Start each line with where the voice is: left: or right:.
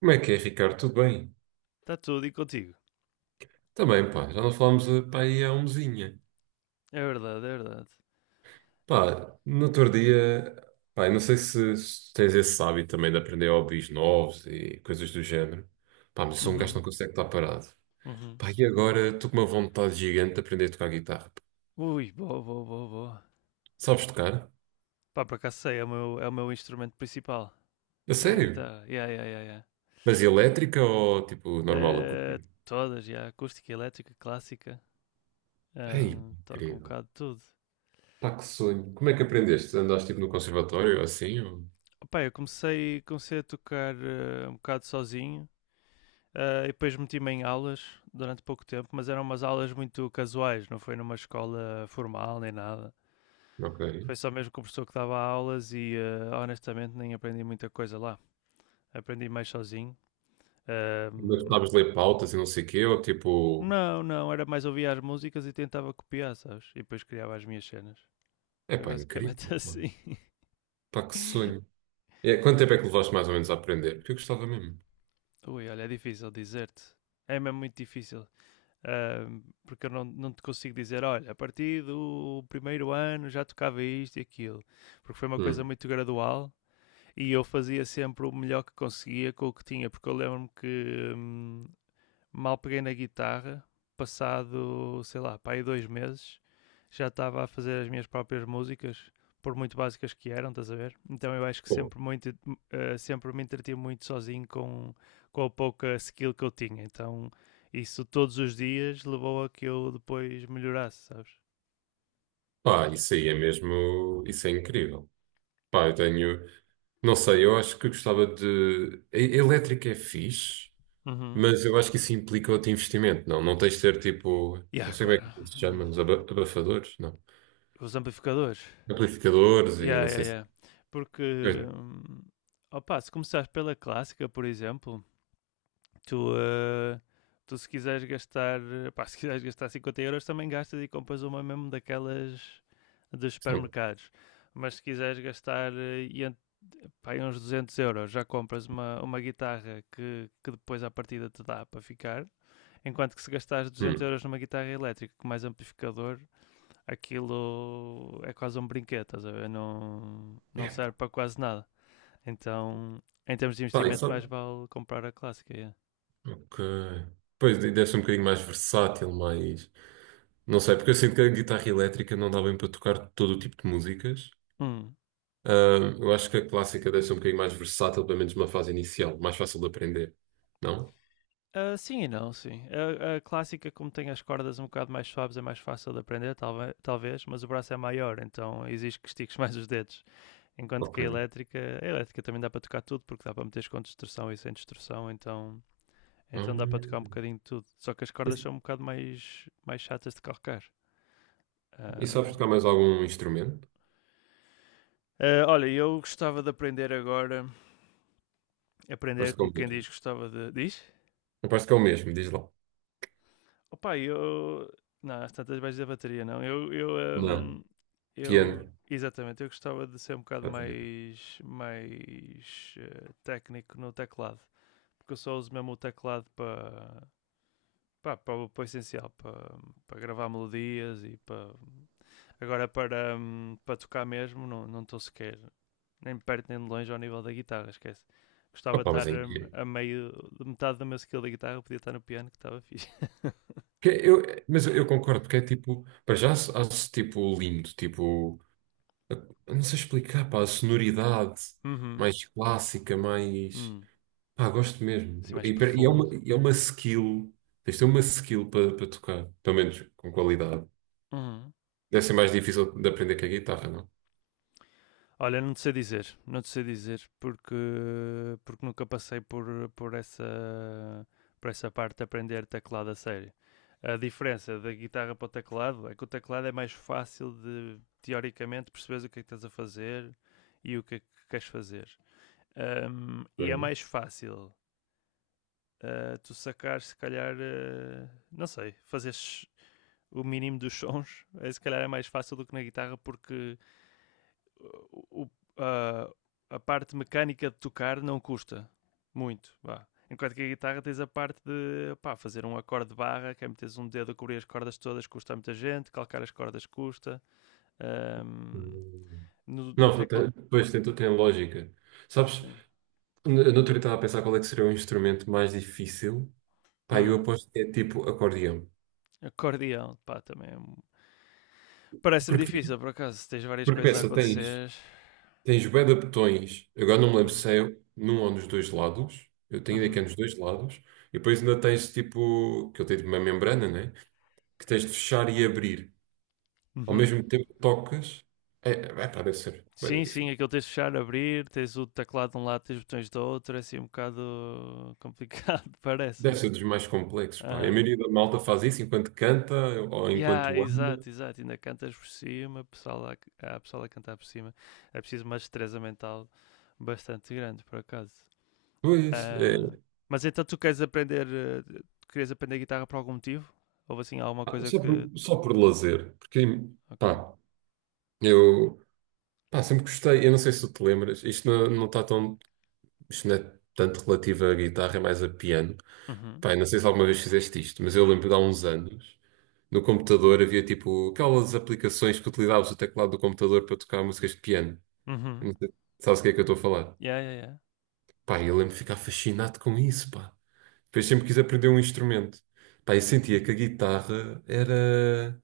right: Como é que é, Ricardo? Tudo bem?
left: Está tudo e contigo.
right: Também, pá, já não falámos, pá, aí há um mesinha.
left: É verdade, é verdade.
right: Pá, no outro dia, pá, eu não sei se tens esse hábito também de aprender hobbies novos e coisas do género. Pá, mas eu sou um gajo que
left: Uhum,
right: não consegue estar parado.
left: uhum.
right: Pá, e agora estou com uma vontade gigante de aprender a tocar guitarra.
left: Ui, boa, boa, boa, boa.
right: Sabes tocar?
left: Pá, por acaso sei, é o meu instrumento principal.
right: A
left: É a
right: sério?
left: guitarra. Yeah, yeah, yeah, yeah.
right: Mas elétrica ou, tipo, normal
left: Eh,
right: acústica?
left: Todas, yeah. Acústica, elétrica, clássica.
right: Ei,
left: Toco um
right: incrível.
left: bocado de tudo.
right: Pá, que sonho. Como é que aprendeste? Andaste, tipo, no conservatório, ou assim? Ou...
left: Pá, eu comecei a tocar um bocado sozinho. E depois meti-me em aulas durante pouco tempo, mas eram umas aulas muito casuais, não foi numa escola formal nem nada.
right: Ok.
left: Foi só mesmo com o professor que dava aulas e honestamente nem aprendi muita coisa lá. Aprendi mais sozinho.
right: Mas
left: Ahm,
right: sabes ler pautas e não sei o quê, ou, tipo...
left: não, não, era mais ouvir as músicas e tentava copiar, sabes? E depois criava as minhas cenas.
right: É
left: Foi
right: pá, incrível.
left: basicamente
right: Pá.
left: assim.
right: Pá, que sonho. É, quanto tempo é que levaste mais ou menos a aprender? Porque eu gostava mesmo.
left: Ui, olha, é difícil dizer-te. É mesmo muito difícil. Porque eu não te consigo dizer, olha, a partir do primeiro ano já tocava isto e aquilo. Porque foi uma coisa
right: Hum.
left: muito gradual e eu fazia sempre o melhor que conseguia com o que tinha, porque eu lembro-me que mal peguei na guitarra, passado, sei lá, para aí 2 meses, já estava a fazer as minhas próprias músicas, por muito básicas que eram, estás a ver? Então eu acho que
right: Pô.
left: sempre, sempre me entreti muito sozinho com a pouca skill que eu tinha. Então isso todos os dias levou a que eu depois melhorasse, sabes?
right: Pá, isso aí é mesmo. Isso é incrível. Pá, eu tenho. Não sei, eu acho que gostava de. Elétrica é fixe,
left: Uhum.
right: mas eu acho que isso implica outro investimento, não? Não tens de ter tipo. Não
left: Yeah,
right: sei como é
left: claro.
right: que se chama, os abafadores? Não.
left: Os amplificadores.
right: Amplificadores e
left: Yeah,
right: não
left: yeah,
right: sei se.
left: yeah. Porque,
right: É,
left: hum, opa, se começares pela clássica, por exemplo, tu, eh, tu se quiseres gastar, pá, se quiseres gastar 50 euros, também gastas e compras uma mesmo daquelas dos
right: são-
left: supermercados. Mas se quiseres gastar pá, uns 200 euros, já compras uma guitarra que depois à partida te dá para ficar. Enquanto que se gastares 200
right: Hum.
left: euros numa guitarra elétrica com mais amplificador, aquilo é quase um brinquedo, estás a ver? Não, não
right: É,
left: serve para quase nada. Então, em termos de
right: pá,
left: investimento, mais
right: isso.
left: vale comprar a clássica. Yeah.
right: Ok. Pois deve ser um bocadinho mais versátil, mais. Não sei, porque eu sinto que a guitarra elétrica não dá bem para tocar todo o tipo de músicas.
left: Hum.
right: Eu acho que a clássica deve ser um bocadinho mais versátil, pelo menos numa fase inicial, mais fácil de aprender. Não?
left: Ah, sim e não, sim. A clássica, como tem as cordas um bocado mais suaves, é mais fácil de aprender, talvez, mas o braço é maior, então exige que estiques mais os dedos. Enquanto que a
right: Ok.
left: elétrica, a elétrica também dá para tocar tudo, porque dá para meter com distorção e sem distorção, então dá para tocar um
right: Ahm,
left: bocadinho de tudo. Só que as cordas
right: e,
left: são um bocado mais chatas de calcar.
right: e sabes
left: Ah,
right: tocar mais algum instrumento?
left: ah, olha, eu gostava de aprender agora, aprender
right: Parece que é
left: como
right: o
left: quem
right: mesmo.
left: diz, gostava de... Diz?
right: Não parece que é o mesmo, diz lá.
left: Opa, eu. Não, às tantas baixas da bateria, não.
right: Não. Piano.
left: Exatamente, eu gostava de ser um bocado mais técnico no teclado, porque eu só uso mesmo o teclado para pá, para o essencial, para gravar melodias e para. Agora, para tocar mesmo, não estou sequer nem de perto nem de longe ao nível da guitarra, esquece. Gostava de
right: Opa, mas
left: estar
right: é incrível.
left: a meio de metade da minha skill da guitarra, podia estar no piano, que estava fixe.
right: Que Eu, mas eu concordo, porque é tipo, para já acho, tipo lindo, tipo, eu não sei explicar, pá, a sonoridade
left: Uhum.
right: mais clássica, mais.
left: Hum.
right: Pá, gosto mesmo.
left: Assim mais
right: E é
left: profundo.
right: uma, e é uma skill, tens de ter uma skill para tocar, pelo menos com qualidade.
left: Uhum.
right: Deve ser mais difícil de aprender que a guitarra, não?
left: Olha, não te sei dizer, não te sei dizer, porque nunca passei por, essa, por essa parte de aprender teclado a sério. A diferença da guitarra para o teclado é que o teclado é mais fácil de, teoricamente, perceberes o que é que estás a fazer e o que é que queres fazer. E é
right: Bem,
left: mais fácil tu sacar, se calhar, não sei, fazeres o mínimo dos sons, é, se calhar é mais fácil do que na guitarra, porque o- a, a parte mecânica de tocar não custa muito. Vá. Enquanto que a guitarra tens a parte de pá, fazer um acorde de barra, que é meteres um dedo a cobrir as cordas todas, custa a muita gente, calcar as cordas custa. Ahm,
right: hum.
left: no
right: Não,
left: teclado.
right: pois tem lógica. Sabes,
left: Sim.
right: no outro dia estava a pensar qual é que seria o instrumento mais difícil. Pá, eu
left: Hum,
right: aposto que é tipo acordeão.
left: Acordeão, pá. Parece-me
right: Porque, tens-
left: difícil, por acaso, se tens várias
right: porque
left: coisas a
right: pensa, tens,
left: acontecer.
right: tens bué de botões, agora não me lembro
left: Uhum,
right: se é num ou nos dois lados, eu tenho ideia que é
left: uhum,
right: nos dois lados, e depois ainda tens tipo, que eu tenho uma membrana, né? Que tens de fechar e abrir. Ao
left: uhum.
right: mesmo tempo que tocas, pá, deve ser bué da
left: Sim, sim,
right: difícil.
left: aquilo tens de fechar, abrir, tens o teclado de um lado, tens os botões do outro, é assim um bocado complicado,
right: Deve
left: parece-me.
right: ser dos mais complexos, pá. E a
left: Aham.
right: maioria da malta faz isso enquanto canta ou
left: Yeah,
right: enquanto anda.
left: exato, exato. Ainda cantas por cima, pessoal lá, há pessoal a cantar por cima. É preciso uma destreza mental bastante grande, por acaso.
right: Pois, é,
left: Ah, mas então tu queres aprender, tu querias aprender guitarra por algum motivo? Houve assim alguma
right: pá,
left: coisa
right: só
left: que.
right: por lazer. Porque,
left: Ok.
right: pá, eu pá, sempre gostei. Eu não sei se tu te lembras, isto não, não está tão, isto não é tanto relativo à guitarra, é mais a piano.
left: Uhum.
right: Pá, eu não sei se alguma vez fizeste isto, mas eu lembro de há uns anos, no computador havia tipo aquelas aplicações que utilizavas o teclado do computador para tocar músicas de piano.
left: Uhum.
right: Não sei, sabes o que é que eu estou a falar?
left: Yeah, yeah, yeah.
right: Pá, eu lembro de ficar fascinado com isso, pá. Depois sempre quis aprender um instrumento. Pá, eu sentia que a guitarra era.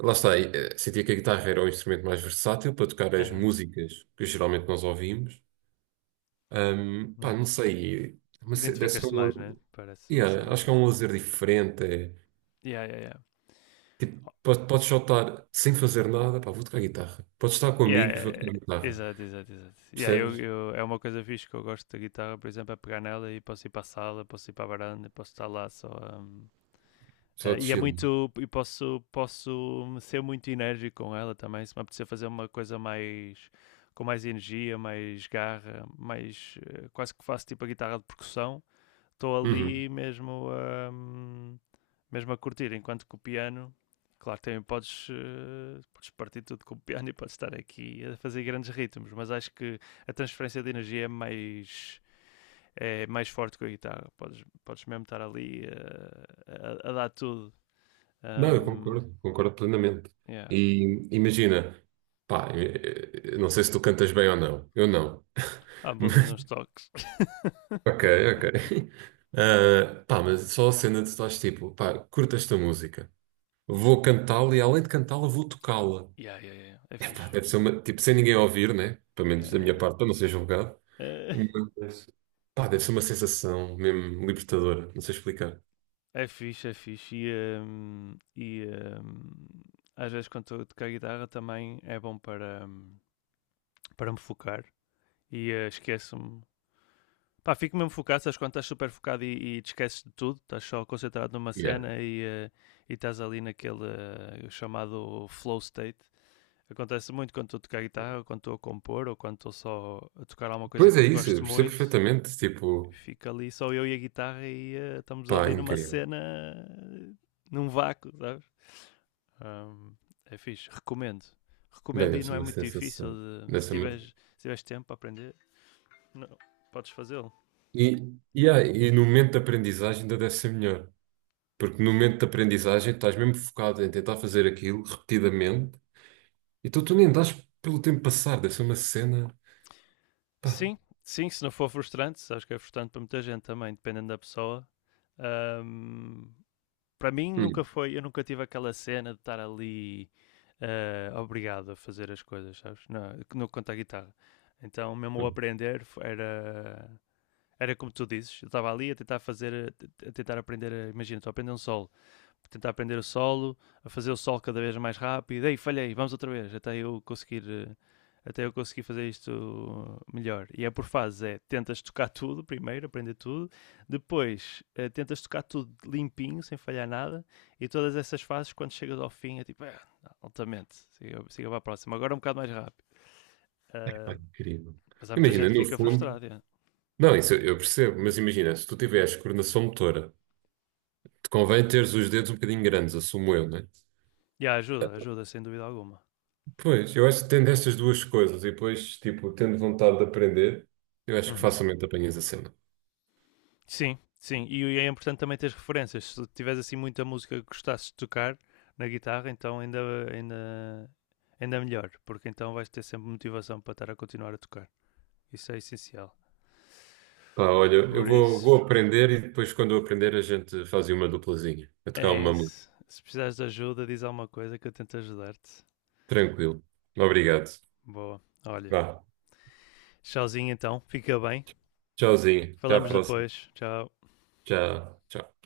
right: Lá está, sentia que a guitarra era o instrumento mais versátil para tocar as
left: Aham.
right: músicas que geralmente nós ouvimos. Pá, não
left: Uhum.
right: sei. Mas deve ser
left: Identificas-te mais, né?
right: um...
left: Parece uma
right: Yeah, acho
left: cena.
right: que é um lazer diferente. É
left: Yeah, yeah, yeah.
right: Podes só estar sem fazer nada, pá, vou tocar guitarra. Podes estar com
left: Yeah,
right: amigos, vou tocar guitarra.
left: exato, exato, exato. Yeah,
right: Percebes?
left: é uma coisa fixe que eu gosto da guitarra, por exemplo, é pegar nela e posso ir para a sala, posso ir para a varanda, posso estar lá só. hum,
right: Só de
left: e é
right: chill.
left: muito. E posso ser muito enérgico com ela também. Se me apetecer fazer uma coisa mais. Com mais energia, mais garra, mais. Quase que faço tipo a guitarra de percussão estou
right: Uhum.
left: ali mesmo mesmo a curtir, enquanto que o piano, claro, também podes partir tudo com o piano e podes estar aqui a fazer grandes ritmos, mas acho que a transferência de energia é mais forte com a guitarra, podes mesmo estar ali a dar tudo.
right: Não, eu
left: Um,
right: concordo, concordo plenamente.
left: yeah.
right: E imagina, pá, não sei se tu cantas bem ou não. Eu não.
left: Pá, vou dando
right: Mas-
left: uns toques.
right: Ok, ok. Ah, pá, mas só a cena de tu estás tipo, pá, curto esta música. Vou cantá-la e além de cantá-la, vou tocá-la.
left: Yeah, yeah, yeah. Yeah. É
right: Epá,
left: fixe.
right: deve ser uma, tipo, sem ninguém ouvir, né? Pelo menos da minha
left: Yeah.
right: parte, para não ser julgado.
left: Eh,
right: Meu Deus. Pá, deve ser uma sensação mesmo libertadora, não sei explicar.
left: É fixe, é fixe. E, hum, às vezes quando estou a tocar guitarra também é bom para me focar. E esqueço-me. Pá, fico mesmo focado, sabes quando estás super focado e te esqueces de tudo, estás só concentrado numa
right: Yeah.
left: cena e estás ali naquele chamado flow state. Acontece muito quando estou a tocar guitarra, ou quando estou a compor, ou quando estou só a tocar alguma coisa
right: Pois é
left: que
right: isso,
left: gosto
right: eu percebo
left: muito.
right: perfeitamente, tipo,
left: Fica ali só eu e a guitarra e estamos
right: pá,
left: ali numa
right: incrível.
left: cena, num vácuo, sabes? Ahm, É fixe, recomendo.
right: Bem,
left: Recomendo
right: deve
left: e
right: ser
left: não é
right: uma
left: muito difícil.
right: sensação.
left: de-
right: Deve
left: se,
right: ser
left: tiveres,
right: uma...
left: se tiveres tempo para aprender, não, podes fazê-lo.
right: E, e no momento de aprendizagem ainda deve ser melhor, porque no momento de aprendizagem estás mesmo focado em tentar fazer aquilo repetidamente, então tu nem dás pelo tempo passar, deve ser uma cena.
left: Sim, sim, se não for frustrante, sabes que é frustrante para muita gente também, dependendo da pessoa. Ahm, Para mim nunca
right: Hum.
left: foi, eu nunca tive aquela cena de estar ali obrigado a fazer as coisas, sabes? Não, no quanto à guitarra. Então, mesmo ao aprender, era como tu dizes, eu estava ali a tentar fazer, a tentar aprender, imagina, estou a aprender um solo tentar aprender o solo, a fazer o solo cada vez mais rápido. Ei, falhei, vamos outra vez, até eu conseguir fazer isto melhor. E é por fases, é tentas tocar tudo primeiro, aprender tudo, depois tentas tocar tudo limpinho, sem falhar nada, e todas essas fases, quando chegas ao fim, é tipo, ah, altamente, siga, siga para a próxima, agora um bocado mais rápido.
right: Pá,
left: Ah,
right: incrível.
left: mas há muita
right: Imagina,
left: gente que
right: no
left: fica
right: fundo,
left: frustrada. Yeah.
right: não, isso eu percebo, mas imagina, se tu tiveres coordenação motora. Te convém teres os dedos um bocadinho grandes, assumo eu, né?
left: Yeah, ajuda, ajuda, sem dúvida alguma.
right: Pois, eu acho que tendo estas duas coisas e depois, tipo, tendo vontade de aprender, eu acho que
left: Uhum.
right: facilmente apanhas a cena.
left: Sim, sim. E é importante também ter referências. Se tiveres assim muita música que gostasses de tocar na guitarra, então ainda, ainda, ainda melhor, porque então vais ter sempre motivação para estar a continuar a tocar. Isso é essencial.
right: Pá, olha, eu
left: Por
right: vou,
left: isso,
right: vou aprender e depois, quando eu aprender, a gente faz uma duplazinha. A
left: é
right: tocar uma música.
left: isso. Se precisares de ajuda, diz alguma coisa que eu tento ajudar-te.
right: Tranquilo. Obrigado.
left: Boa. Olha,
right: Vá.
left: tchauzinho então. Fica bem.
right: Tchauzinho. Até à
left: Falamos
right: próxima.
left: depois. Tchau.
right: Tchau, tchau.